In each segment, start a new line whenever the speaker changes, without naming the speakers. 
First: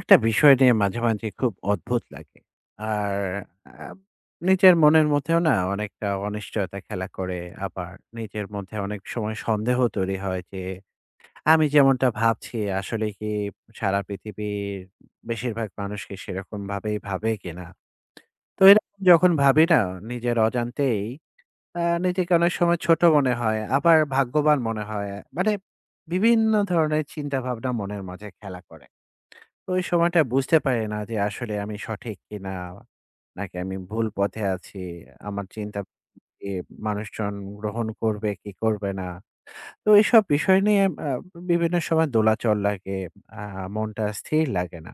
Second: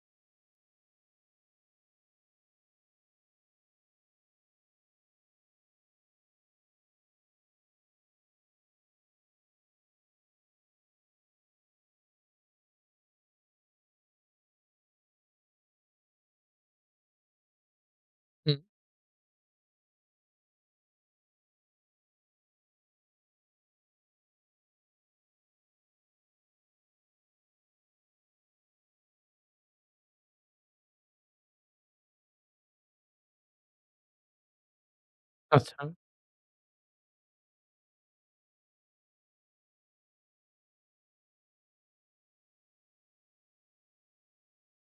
একটা বিষয় নিয়ে মাঝে, মাঝে খুব অদ্ভুত লাগে। আর আ নিজের মনের মধ্যেও না অনেকটা অনিশ্চয়তা খেলা করে। আবার নিজের মধ্যে অনেক সময় সন্দেহ তৈরি হয় যে, আমি যেমনটা ভাবছি আসলে কি সারা পৃথিবীর বেশিরভাগ মানুষ কি সেরকমভাবেই ভাবে কিনা?
হুম,
তো এরকম যখন ভাবি না নিজের অজান্তেই আ নিজেকে অনেক সময় ছোট মনে হয়, আবার ভাগ্যবান মনে হয়। মানে বিভিন্ন ধরনের চিন্তাভাবনা মনের মাঝে খেলা করে। তো ওই সময়টা বুঝতে পারি না যে আসলে আমি সঠিক কিনা, নাকি আমি ভুল পথে আছি। আমার চিন্তা
আচ্ছা,
এ মানুষজন গ্রহণ করবে কি করবে না। তো এইসব বিষয় নিয়ে বিভিন্ন সময় দোলাচল লাগে। আ মনটা স্থির লাগে না।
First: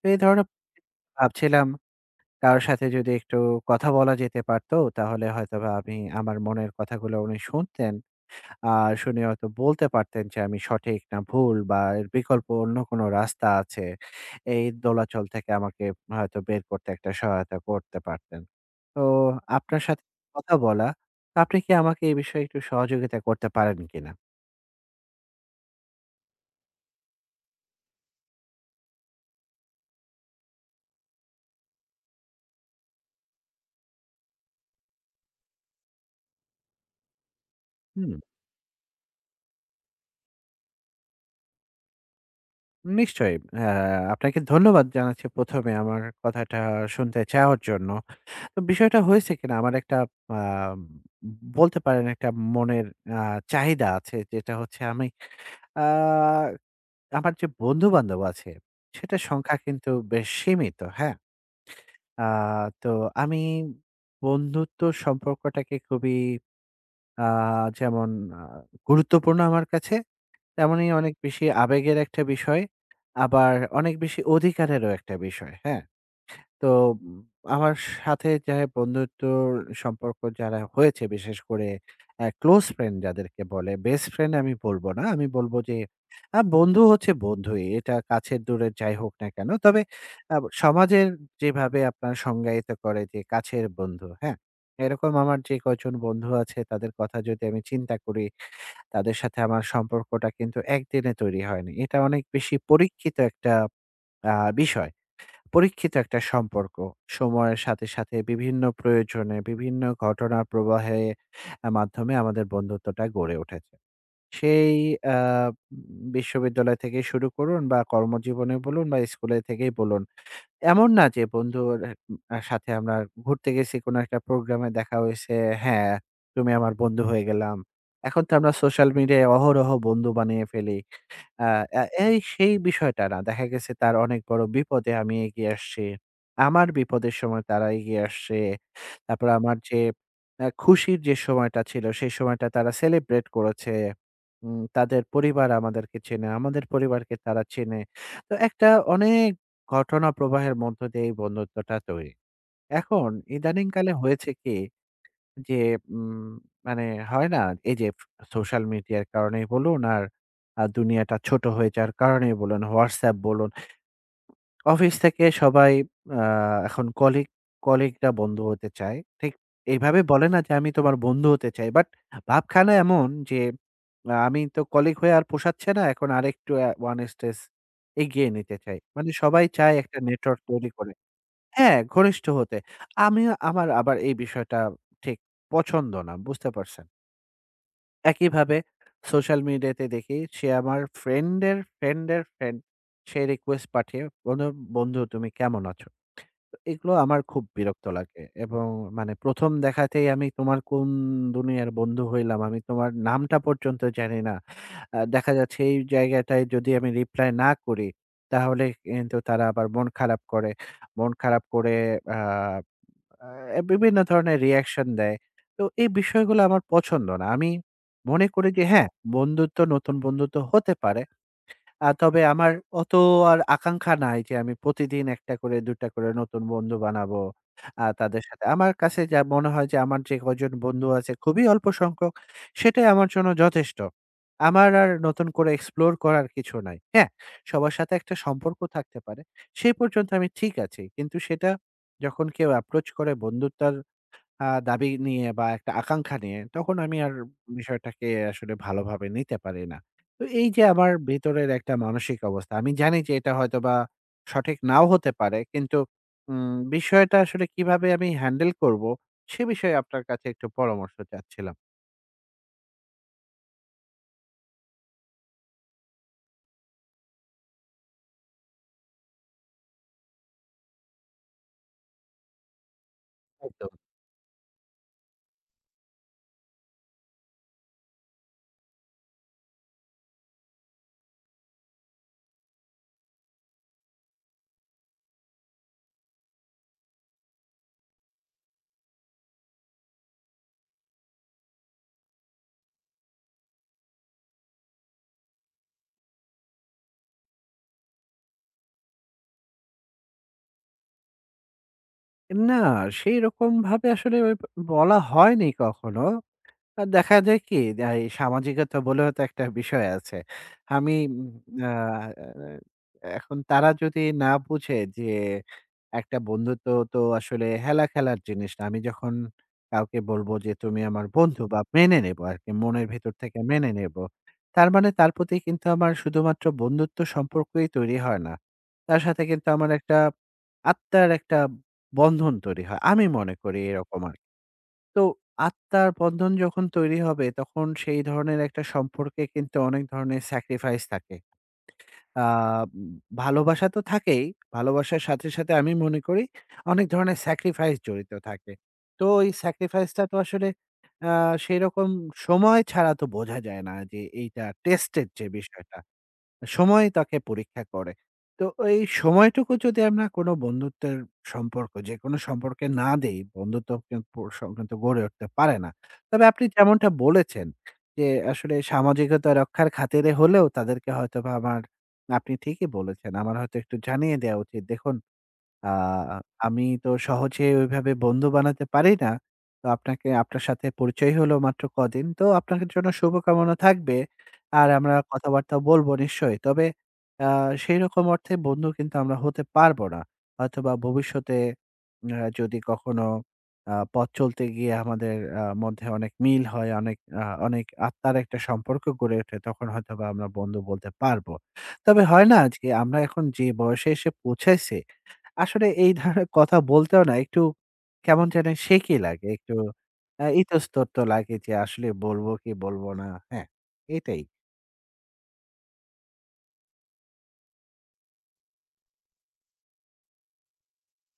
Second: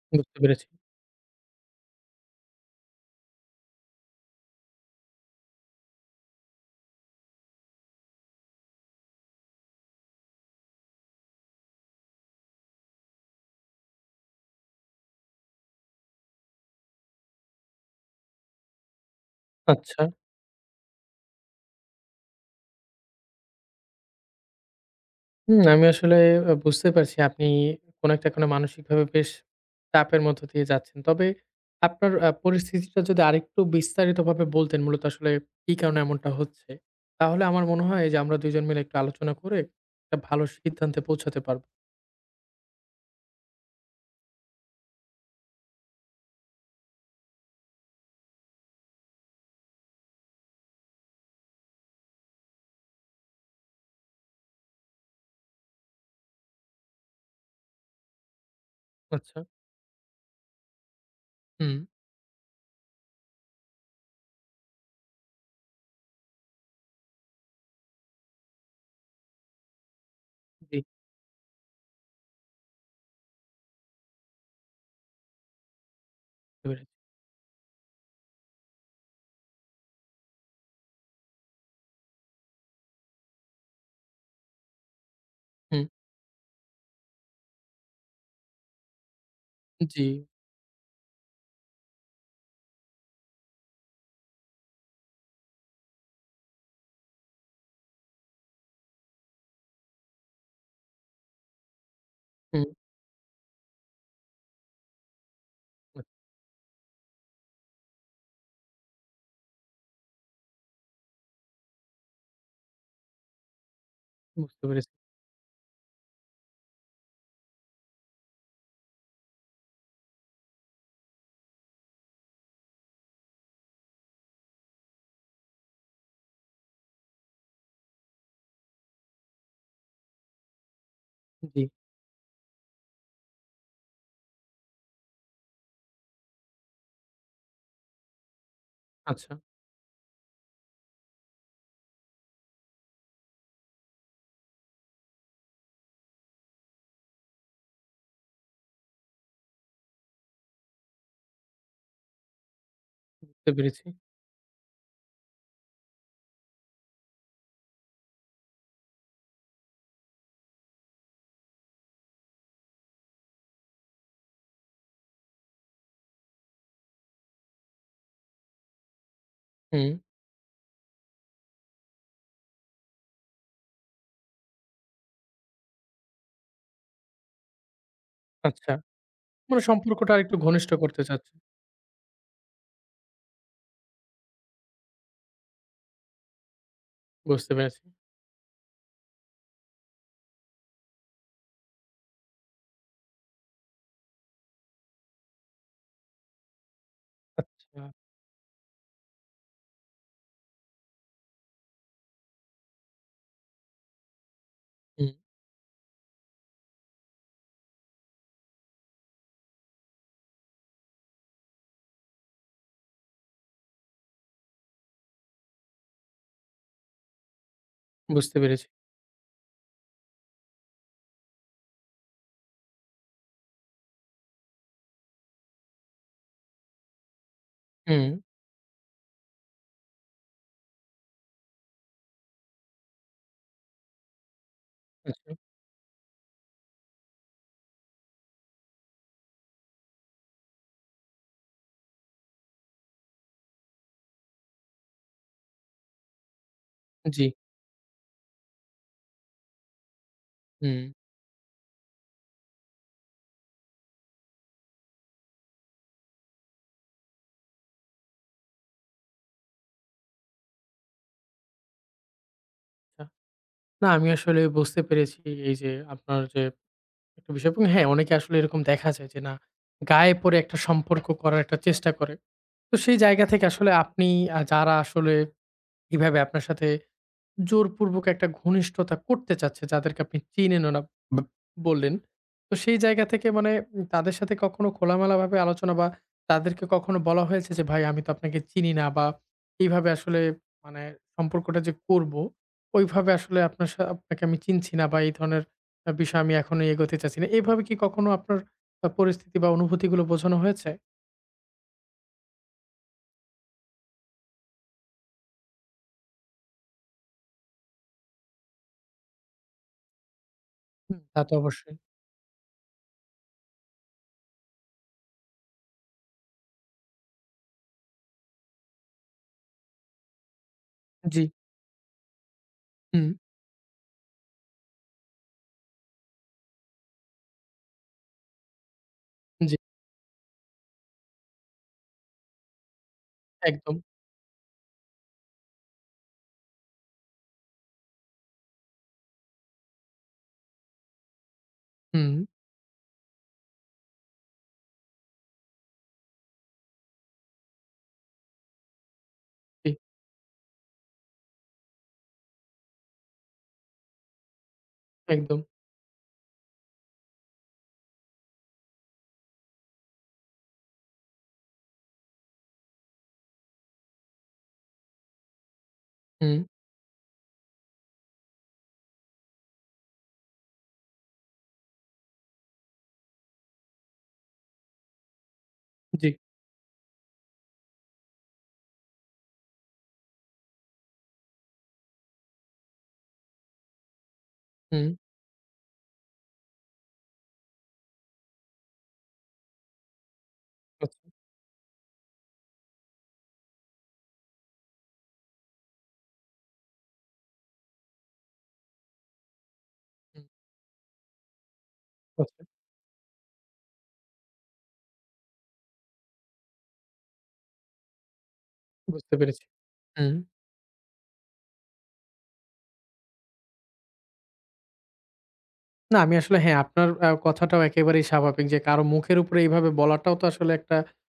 তো এই
বুঝতে
ধরনের
পেরেছি।
ভাবছিলাম কারো সাথে যদি একটু কথা বলা যেতে পারতো তাহলে হয়তোবা আমি আমার মনের কথাগুলো উনি শুনতেন। আ শুনে হয়তো বলতে পারতেন যে আমি সঠিক না ভুল বা এর বিকল্প অন্য কোনো রাস্তা আছে। এই দোলাচল থেকে আমাকে হয়তো বের করতে একটা সহায়তা করতে পারতেন। তো আপনার
আচ্ছা।
সাথে কথা বলা, আপনি কি আমাকে এই বিষয়ে একটু সহযোগিতা করতে পারেন কিনা?
হুম, আমি আসলে বুঝতে পারছি আপনি কোনো একটা কারণে মানসিকভাবে বেশ চাপের মধ্য দিয়ে যাচ্ছেন। তবে আপনার পরিস্থিতিটা যদি আরেকটু বিস্তারিতভাবে বলতেন মূলত আসলে কি কারণে এমনটা হচ্ছে? তাহলে আমার মনে হয়
হুম,
যে আমরা ২ জন মিলে একটু আলোচনা করে একটা ভালো সিদ্ধান্তে পৌঁছাতে পারব।
নিশ্চয়ই। আ আপনাকে ধন্যবাদ জানাচ্ছি ১ম এ আমার কথাটা শুনতে চাওয়ার জন্য। তো বিষয়টা হয়েছে কিনা আমার একটা আ বলতে পারেন একটা মনের আ চাহিদা আছে যেটা হচ্ছে আমি আ আমার যে বন্ধু-বান্ধব আছে, সেটার
আচ্ছা।
সংখ্যা কিন্তু বেশ সীমিত, হ্যাঁ?
হুম,
আ তো আমি বন্ধুত্ব সম্পর্কটাকে খুবই আ যেমন আ গুরুত্বপূর্ণ আমার কাছে,
জি,
তেমনি অনেক বেশি আবেগের একটা বিষয়, আবার অনেক বেশি অধিকারেরও একটা বিষয়, হ্যাঁ?
বুঝতে
তো
পেরেছি।
উম আমার সাথে যা বন্ধুত্বর সম্পর্ক যারা হয়েছে বিশেষ করে ক্লোজ ফ্রেন্ড যাদেরকে বলে, বেস্ট ফ্রেন্ড আমি বলবো না। আমি বলবো যে
হুম,
বন্ধু হচ্ছে বন্ধুই। এটা কাছের দূরের যাই হোক না কেন। তবে
জি,
আ সমাজের যেভাবে আপনার সংজ্ঞায়িত করে যে কাছের বন্ধু, হ্যাঁ? এরকম আমার যে কয়জন বন্ধু আছে তাদের কথা যদি আমি চিন্তা করি, তাদের সাথে আমার সম্পর্কটা কিন্তু একদিনে তৈরি হয়নি। এটা অনেক বেশি
হুম,
পরীক্ষিত একটা আ বিষয়। পরীক্ষিত
আ
একটা সম্পর্ক। সময়ের সাথে, সাথে বিভিন্ন প্রয়োজনে, বিভিন্ন ঘটনার প্রবাহে মাধ্যমে আমাদের বন্ধুত্বটা গড়ে উঠেছে।
বুঝতে
সেই
পেরেছি।
আ বিশ্ববিদ্যালয় থেকে শুরু করুন বা কর্মজীবনে বলুন বা স্কুলে থেকেই বলুন। এমন না যে বন্ধুর সাথে আমরা ঘুরতে গেছি কোনো একটা প্রোগ্রামে দেখা হইছে, হ্যাঁ, তুমি আমার বন্ধু হয়ে গেলাম। এখন তো আমরা সোশ্যাল মিডিয়ায় অহরহ বন্ধু বানিয়ে ফেলি। আ
জি,
আ এই সেই বিষয়টা না। দেখা গেছে তার অনেক বড় বিপদে আমি এগিয়ে আসছি। আমার বিপদের সময় তারা এগিয়ে আসছে।
আচ্ছা,
তারপর আমার যে খুশির যে সময়টা ছিল, সেই সময়টা তারা সেলিব্রেট করেছে। তাদের পরিবার আমাদেরকে চেনে, আমাদের পরিবারকে তারা চেনে। তো একটা অনেক ঘটনা প্রবাহের মধ্য দিয়ে এই বন্ধুত্বটা তৈরি। এখন
বুঝতে পেরেছি।
ইদানিংকালে হয়েছে কি যে উম মানে হয় না? এই যে সোশ্যাল মিডিয়ার কারণেই বলুন আর দুনিয়াটা ছোট হয়ে যাওয়ার কারণেই বলুন, WhatsApp বলুন, অফিস থেকে সবাই আ এখন কলিগরা বন্ধু হতে চায়। ঠিক
হুম,
এইভাবে বলে না যে আমি তোমার বন্ধু হতে চাই। বাট ভাবখানা এমন যে আমি তো কলিগ হয়ে আর পোষাচ্ছে না। এখন আরেকটু ১ স্টেজ এগিয়ে নিতে
আচ্ছা।
চাই। মানে সবাই
মানে
চায় একটা
সম্পর্কটা আরেকটু
নেটওয়ার্ক তৈরি
ঘনিষ্ঠ
করে।
করতে চাচ্ছেন।
হ্যাঁ, ঘনিষ্ঠ হতে। আমিও আমার আবার এই বিষয়টা ঠিক পছন্দ না। বুঝতে পারছেন?
বুঝতে পেরেছি।
একইভাবে সোশ্যাল মিডিয়াতে দেখি সে আমার ফ্রেন্ডের ফ্রেন্ডের ফ্রেন্ড সে রিকোয়েস্ট পাঠিয়ে বন্ধু, "বন্ধু তুমি কেমন আছো?" তো এগুলো আমার খুব
আচ্ছা,
বিরক্ত লাগে এবং মানে ১ম দেখাতেই আমি তোমার কোন দুনিয়ার বন্ধু হইলাম? আমি তোমার নামটা পর্যন্ত জানি না।
হুম,
দেখা যাচ্ছে এই জায়গাটায় যদি আমি রিপ্লাই না করি তাহলে কিন্তু তারা আবার মন খারাপ করে। মন খারাপ করে আ আ বিভিন্ন ধরনের রিঅ্যাকশন দেয়। তো এই বিষয়গুলো আমার পছন্দ না। আমি মনে
বুঝতে
করি যে
পেরেছি।
হ্যাঁ, বন্ধুত্ব নতুন বন্ধুত্ব হতে পারে। তবে আমার অত আর আকাঙ্ক্ষা নাই যে আমি প্রতিদিন ১ টা করে ২ টা করে নতুন বন্ধু বানাবো।
হুম,
তাদের সাথে আমার কাছে যা মনে হয় যে আমার যে কয়জন বন্ধু আছে খুবই অল্প সংখ্যক, সেটাই আমার জন্য যথেষ্ট। আমার আর নতুন
আচ্ছা,
করে এক্সপ্লোর করার কিছু নাই। হ্যাঁ, সবার সাথে একটা সম্পর্ক থাকতে পারে। সেই পর্যন্ত আমি ঠিক আছি। কিন্তু সেটা যখন কেউ অ্যাপ্রোচ করে বন্ধুত্বর দাবি নিয়ে বা একটা আকাঙ্ক্ষা নিয়ে, তখন আমি আর
জি,
বিষয়টাকে আসলে ভালোভাবে নিতে পারি না। তো এই যে
হুম।
আমার ভেতরের একটা মানসিক অবস্থা, আমি জানি যে এটা হয়তোবা সঠিক নাও হতে পারে। কিন্তু বিষয়টা আসলে কিভাবে আমি হ্যান্ডেল করবো, সে বিষয়ে আপনার কাছে একটু পরামর্শ চাচ্ছিলাম।
আ না আমি আসলে বুঝতে পেরেছি এই যে আপনার যে একটা বিষয় এবং হ্যাঁ, অনেকে আসলে এরকম দেখা যায় যে না, গায়ে পড়ে একটা সম্পর্ক করার একটা চেষ্টা করে। তো সেই জায়গা থেকে
একদম।
আসলে আপনি যারা আসলে এভাবে আপনার সাথে জোরপূর্বক একটা ঘনিষ্ঠতা করতে চাচ্ছে যাদেরকে আপনি চিনেনও না বা বললেন। তো সেই জায়গা থেকে মানে তাদের সাথে কখনো খোলামেলাভাবে আলোচনা বা তাদেরকে কখনো বলা হয়েছে যে, "ভাই আমি তো আপনাকে চিনি না বা এইভাবে আসলে মানে সম্পর্কটা যে করবো, ওইভাবে আসলে আপনার সা আপনাকে আমি চিনছি না বা এই ধরনের বিষয় আমি এখনই এগোতে চাচ্ছি না।" এভাবে কি কখনো আপনার পরিস্থিতি বা অনুভূতিগুলো বোঝানো হয়েছে?
না, সেইরকমভাবে আসলে ওই বলা হয়নি কখনো। দেখা যায় কি? এই সামাজিকতা বলেও তো একটা বিষয় আছে। আমি
হুম, তা তো
উম আ
অবশ্যই।
এখন তারা যদি না বুঝে যে একটা বন্ধুত্ব তো আসলে হেলা খেলার জিনিস না। আমি যখন কাউকে বলবো যে, "তুমি আমার
জি।
বন্ধু" বা মেনে নেব আরকি মনের
হুম,
ভেতর থেকে মেনে নেব। তার মানে তার প্রতি কিন্তু আমার শুধুমাত্র বন্ধুত্ব সম্পর্কই তৈরি হয় না। তার সাথে কিন্তু
জি,
আমার একটা আত্মার একটা বন্ধন তৈরি হয়। আমি মনে করি
একদম।
এরকম আরকি। তো আত্মার বন্ধন যখন তৈরি হবে তখন সেই ধরনের একটা সম্পর্কে কিন্তু অনেক ধরনের স্যাক্রিফাইস থাকে।
হুম,
আ উম ভালোবাসা তো থাকেই। ভালোবাসার সাথে, সাথে আমি মনে করি অনেক ধরনের স্যাক্রিফাইস জড়িত থাকে। তো এই
জি,
স্যাক্রিফাইসটা তো আসলে আ সেরকম সময় ছাড়া তো বোঝা যায় না যে এইটা টেস্টের যে
একদম।
বিষয়টা। সময় তাকে পরীক্ষা করে। তো এই সময়টুকু যদি আমরা কোনো বন্ধুত্বের সম্পর্ক, যেকোনো সম্পর্কে না দেই, বন্ধুত্ব কিন্তু সব কিন্তু গড়ে উঠতে পারে না। তবে
হুম,
আপনি যেমনটা বলেছেন যে, আসলে সামাজিকতা রক্ষার খাতিরে হলেও তাদেরকে হয়তোবা আমার আপনি ঠিকই বলেছেন। আমার হয়তো একটু জানিয়ে দেওয়া উচিত। দেখুন আ
জি,
আমি তো সহজে ওইভাবে বন্ধু বানাতে পারি না। তো আপনাকে আপনার সাথে পরিচয় হলো মাত্র কদিন। তো আপনার জন্য শুভকামনা থাকবে। আর
হুম।
আমরা কথাবার্তা বলব নিশ্চয়ই। তবে আ সেইরকম অর্থে বন্ধু কিন্তু আমরা হতে পারব না। হয়তোবা
আচ্ছা,
ভবিষ্যতে যদি কখনো পথ চলতে গিয়ে আমাদের মধ্যে অনেক মিল হয়, অনেক আত্মার একটা সম্পর্ক গড়ে ওঠে, তখন হয়তোবা
হুম,
আমরা বন্ধু বলতে পারব। তবে হয় না
আচ্ছা,
যে আমরা এখন যে বয়সে এসে পৌঁছেছি আসলে এই ধরনের কথা বলতেও না একটু কেমন যেন শেকি
বুঝতে
লাগে।
পেরেছি।
একটু
হুম।
ইতস্তত লাগে যে আসলে বলব কি বলব না। হ্যাঁ, এটাই।
না আমি আসলে হ্যাঁ, আপনার কথাটাও একেবারেই স্বাভাবিক যে কারো মুখের উপরে এইভাবে বলাটাও তো আসলে একটা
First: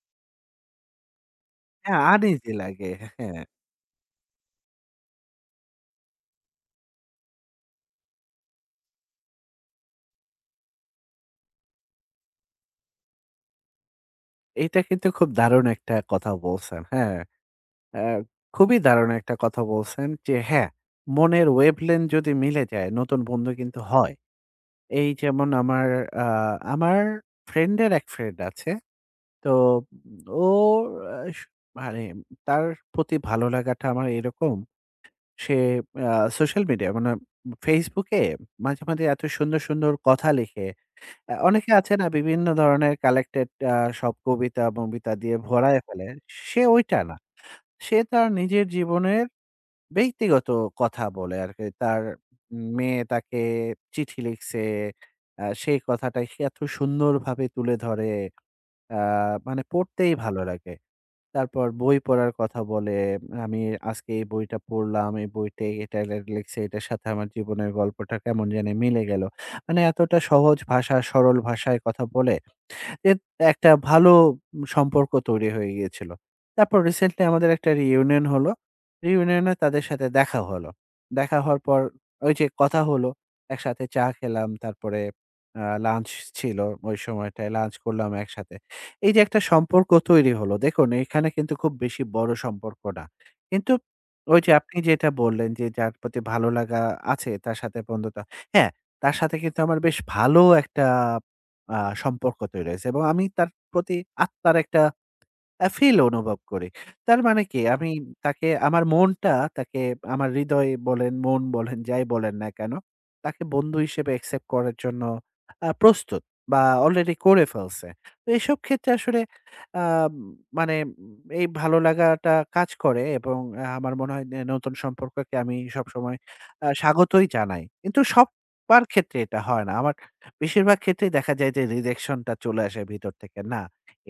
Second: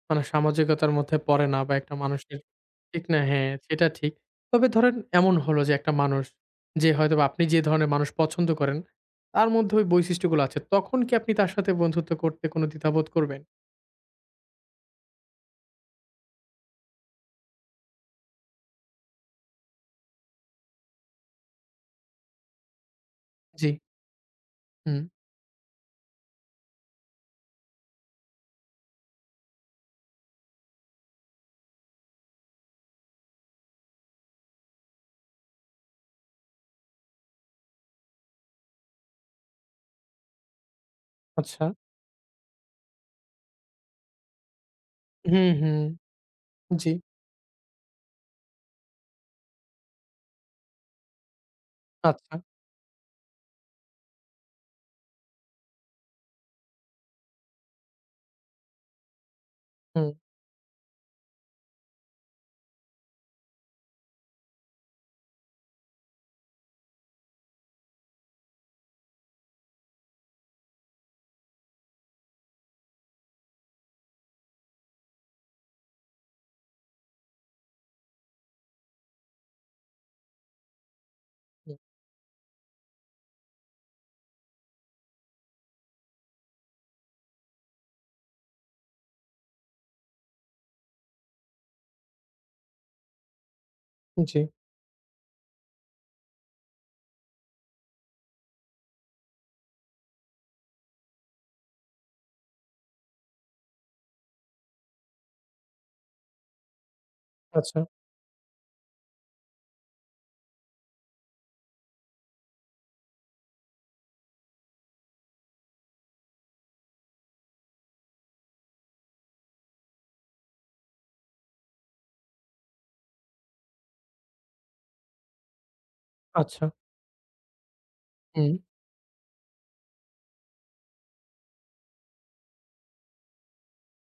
মানে সামাজিকতার মধ্যে পড়ে না বা একটা
হ্যাঁ,
মানুষের
আনইজি লাগে।
ঠিক না?
হ্যাঁ,
হ্যাঁ, সেটা ঠিক। তবে ধরেন এমন হলো যে একটা মানুষ যে হয়তোবা আপনি যে ধরনের মানুষ পছন্দ করেন, তার মধ্যে ওই বৈশিষ্ট্যগুলো আছে। তখন কি আপনি তার সাথে বন্ধুত্ব করতে কোনো দ্বিধাবোধ করবেন?
এটা কিন্তু খুব দারুণ একটা কথা বলছেন। হ্যাঁ, আ খুবই দারুণ একটা কথা বলছেন যে হ্যাঁ, মনের ওয়েভলেংথ যদি মিলে যায় নতুন বন্ধু
জি,
কিন্তু হয়।
হুম,
এই যেমন আ আমার ফ্রেন্ডের এক ফ্রেন্ড আছে। তো ও আস মানে তার প্রতি ভালো লাগাটা আমার এরকম সে আ সোশ্যাল মিডিয়া মানে Facebook এ মাঝে, মাঝে এত সুন্দর, সুন্দর কথা লিখে
আচ্ছা,
অনেকে আছে না বিভিন্ন ধরনের কালেক্টেড সব কবিতা-মবিতা দিয়ে
হুম, হুম,
ভরায় ফেলে। সে
জি,
ওইটা না। সে তার নিজের জীবনের ব্যক্তিগত কথা বলে আরকি। তার
আচ্ছা,
মেয়ে তাকে চিঠি লিখছে। সেই কথাটা সে এত সুন্দরভাবে তুলে ধরে। আ মানে
হুম,
পড়তেই ভালো লাগে। তারপর বই পড়ার কথা বলে, আমি আজকে এই বইটা পড়লাম, এই বইতে এটা লিখছে, এটার সাথে আমার জীবনের গল্পটা কেমন জানি মিলে গেল। মানে এতটা সহজ ভাষা, সরল ভাষায় কথা বলে এর একটা ভালো সম্পর্ক তৈরি হয়ে গিয়েছিল। তারপর রিসেন্টলি আমাদের একটা রিউনিয়ন হলো। রিউনিয়ন এ তাদের সাথে দেখা হলো। দেখা হওয়ার
হুম,
পর ওই যে কথা হলো, একসাথে চা খেলাম, তারপরে লাঞ্চ ছিল ওই সময়টায় লাঞ্চ করলাম একসাথে। এই যে একটা সম্পর্ক তৈরি হলো, দেখুন এখানে কিন্তু খুব বেশি বড় সম্পর্ক না। কিন্তু
জি,
ওই যে আপনি যেটা বললেন যে যার প্রতি ভালো লাগা আছে তার সাথে বন্ধুতা। হ্যাঁ, তার সাথে কিন্তু আমার বেশ ভালো একটা আ সম্পর্ক তৈরি হয়েছে এবং আমি তার প্রতি আত্মার একটা ফিল অনুভব করি। তার মানে কি
আচ্ছা,
আমি তাকে আমার মনটা তাকে আমার হৃদয় বলেন, মন বলেন, যাই বলেন না কেন, তাকে বন্ধু হিসেবে অ্যাকসেপ্ট করার জন্য প্রস্তুত বা অলরেডি করে ফেলছে। তো এসব ক্ষেত্রে আসলে আ মানে উম, এই ভালো লাগাটা কাজ করে এবং আমার মনে হয় নতুন সম্পর্ককে আমি সবসময়
আচ্ছা,
স্বাগতই জানাই। কিন্তু
হুম,
সবার ক্ষেত্রে এটা হয় না। আমার বেশিরভাগ ক্ষেত্রেই দেখা যায় যে রিজেকশনটা চলে আসে ভিতর থেকে। না,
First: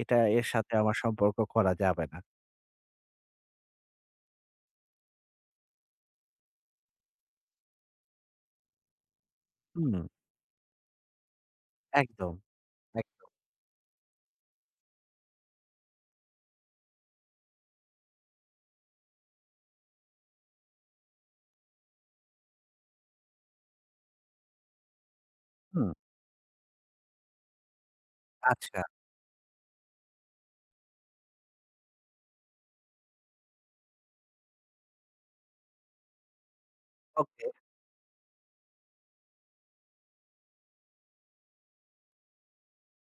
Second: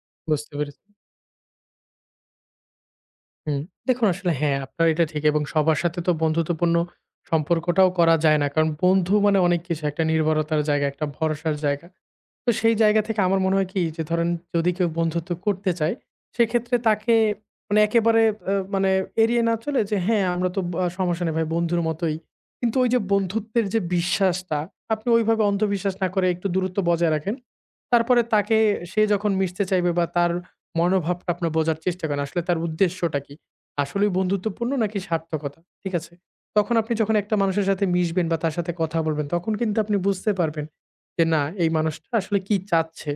এটা এর
বুঝতে
সাথে
পেরেছি।
আমার সম্পর্ক করা যাবে না।
হুম। দেখুন আসলে হ্যাঁ, আপনার এটা ঠিক এবং সবার সাথে তো বন্ধুত্বপূর্ণ সম্পর্কটাও করা যায় না। কারণ বন্ধু মানে অনেক কিছু।
হুম,
একটা নির্ভরতার জায়গা, একটা ভরসার জায়গা।
একদম,
তো সেই জায়গা থেকে
একদম।
আমার মনে হয় কি যে ধরেন যদি কেউ বন্ধুত্ব করতে চায় সেক্ষেত্রে তাকে মানে একেবারে মানে এড়িয়ে না চলে যে হ্যাঁ আমরা তো সমস্যা নেই ভাই বন্ধুর মতোই কিন্তু ওই যে বন্ধুত্বের যে বিশ্বাসটা আপনি ওইভাবে
হুম,
অন্ধবিশ্বাস না করে একটু দূরত্ব বজায় রাখেন তারপরে তাকে
আচ্ছা,
সে যখন মিশতে চাইবে বা তার মনোভাবটা আপনার বোঝার চেষ্টা করেন আসলে তার উদ্দেশ্যটা কি আসলেই বন্ধুত্বপূর্ণ নাকি সার্থকতা ঠিক আছে তখন আপনি যখন একটা
ওকে।
মানুষের সাথে মিশবেন বা তার সাথে কথা বলবেন তখন কিন্তু আপনি বুঝতে পারবেন যে না এই মানুষটা আসলে কি চাচ্ছে?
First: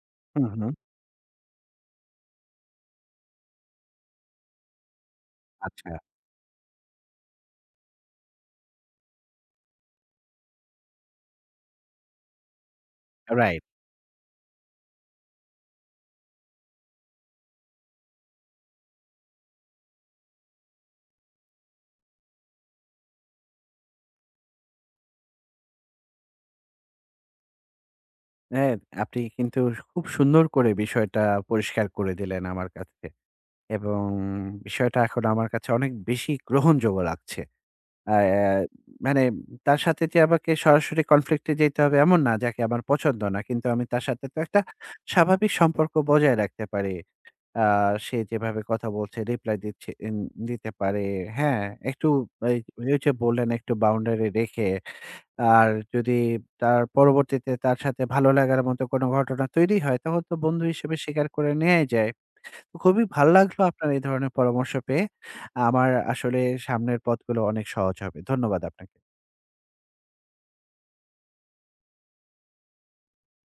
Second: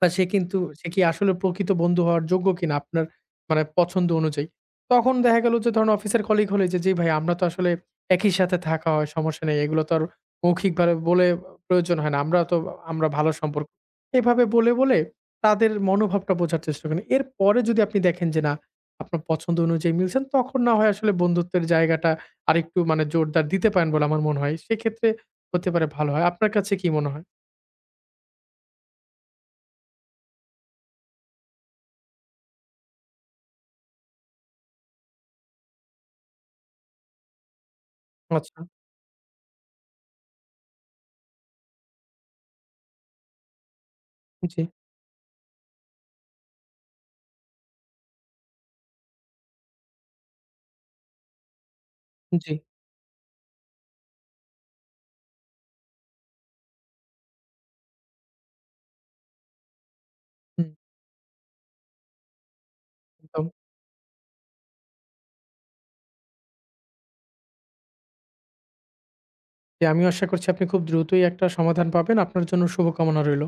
বা সে
হুম,
কিন্তু
হুম,
সে কি আসলে প্রকৃত বন্ধু হওয়ার যোগ্য কিনা আপনার মানে পছন্দ অনুযায়ী। তখন দেখা গেল যে ধরেন
আচ্ছা,
অফিসের কলিগ হলে যে, "জি ভাই আমরা তো আসলে একই সাথে থাকা হয় সমস্যা নেই। এগুলো তো আর মৌখিকভাবে বলে প্রয়োজন হয় না। আমরা ভালো
রাইট।
সম্পর্ক।" এভাবে বলে তাদের মনোভাবটা বোঝার চেষ্টা করেন। এরপরে যদি আপনি দেখেন যে না আপনার পছন্দ অনুযায়ী মিলছেন তখন না হয় আসলে বন্ধুত্বের জায়গাটা আরেকটু মানে জোরদার দিতে পারেন বলে আমার মনে হয়। সেক্ষেত্রে হতে পারে ভালো হয়। আপনার কাছে কি মনে হয়?
হ্যাঁ, আপনি কিন্তু খুব সুন্দর করে বিষয়টা পরিষ্কার করে দিলেন আমার কাছে এবং বিষয়টা এখন আমার কাছে অনেক বেশি গ্রহণযোগ্য লাগছে। আ অ্যা
আচ্ছা,
মানে তার সাথে যে আমাকে সরাসরি কনফ্লিক্ট এ যেতে হবে এমন না, যাকে আমার পছন্দ না। কিন্তু আমি তার সাথে তো
জি,
একটা স্বাভাবিক সম্পর্ক বজায় রাখতে পারি। আ সে যেভাবে কথা বলছে, রিপ্লাই দিচ্ছে দিতে পারে। হ্যাঁ, একটু
জি,
এই ওই যে বললেন একটু বাউন্ডারি রেখে আর যদি তার পরবর্তীতে তার সাথে ভালো লাগার মতো কোনো ঘটনা তৈরি হয়, তখন তো বন্ধু
হুম,
হিসেবে স্বীকার করে নেয়াই যায়। তো খুবই ভাল
একদম।
লাগলো আপনার এই ধরনের পরামর্শ পেয়ে। আমার আসলে সামনের পথগুলো অনেক সহজ হবে। ধন্যবাদ আপনাকে।
জি, আমিও আশা করছি আপনি খুব দ্রুতই একটা সমাধান পাবেন। আপনার জন্য শুভকামনা রইল।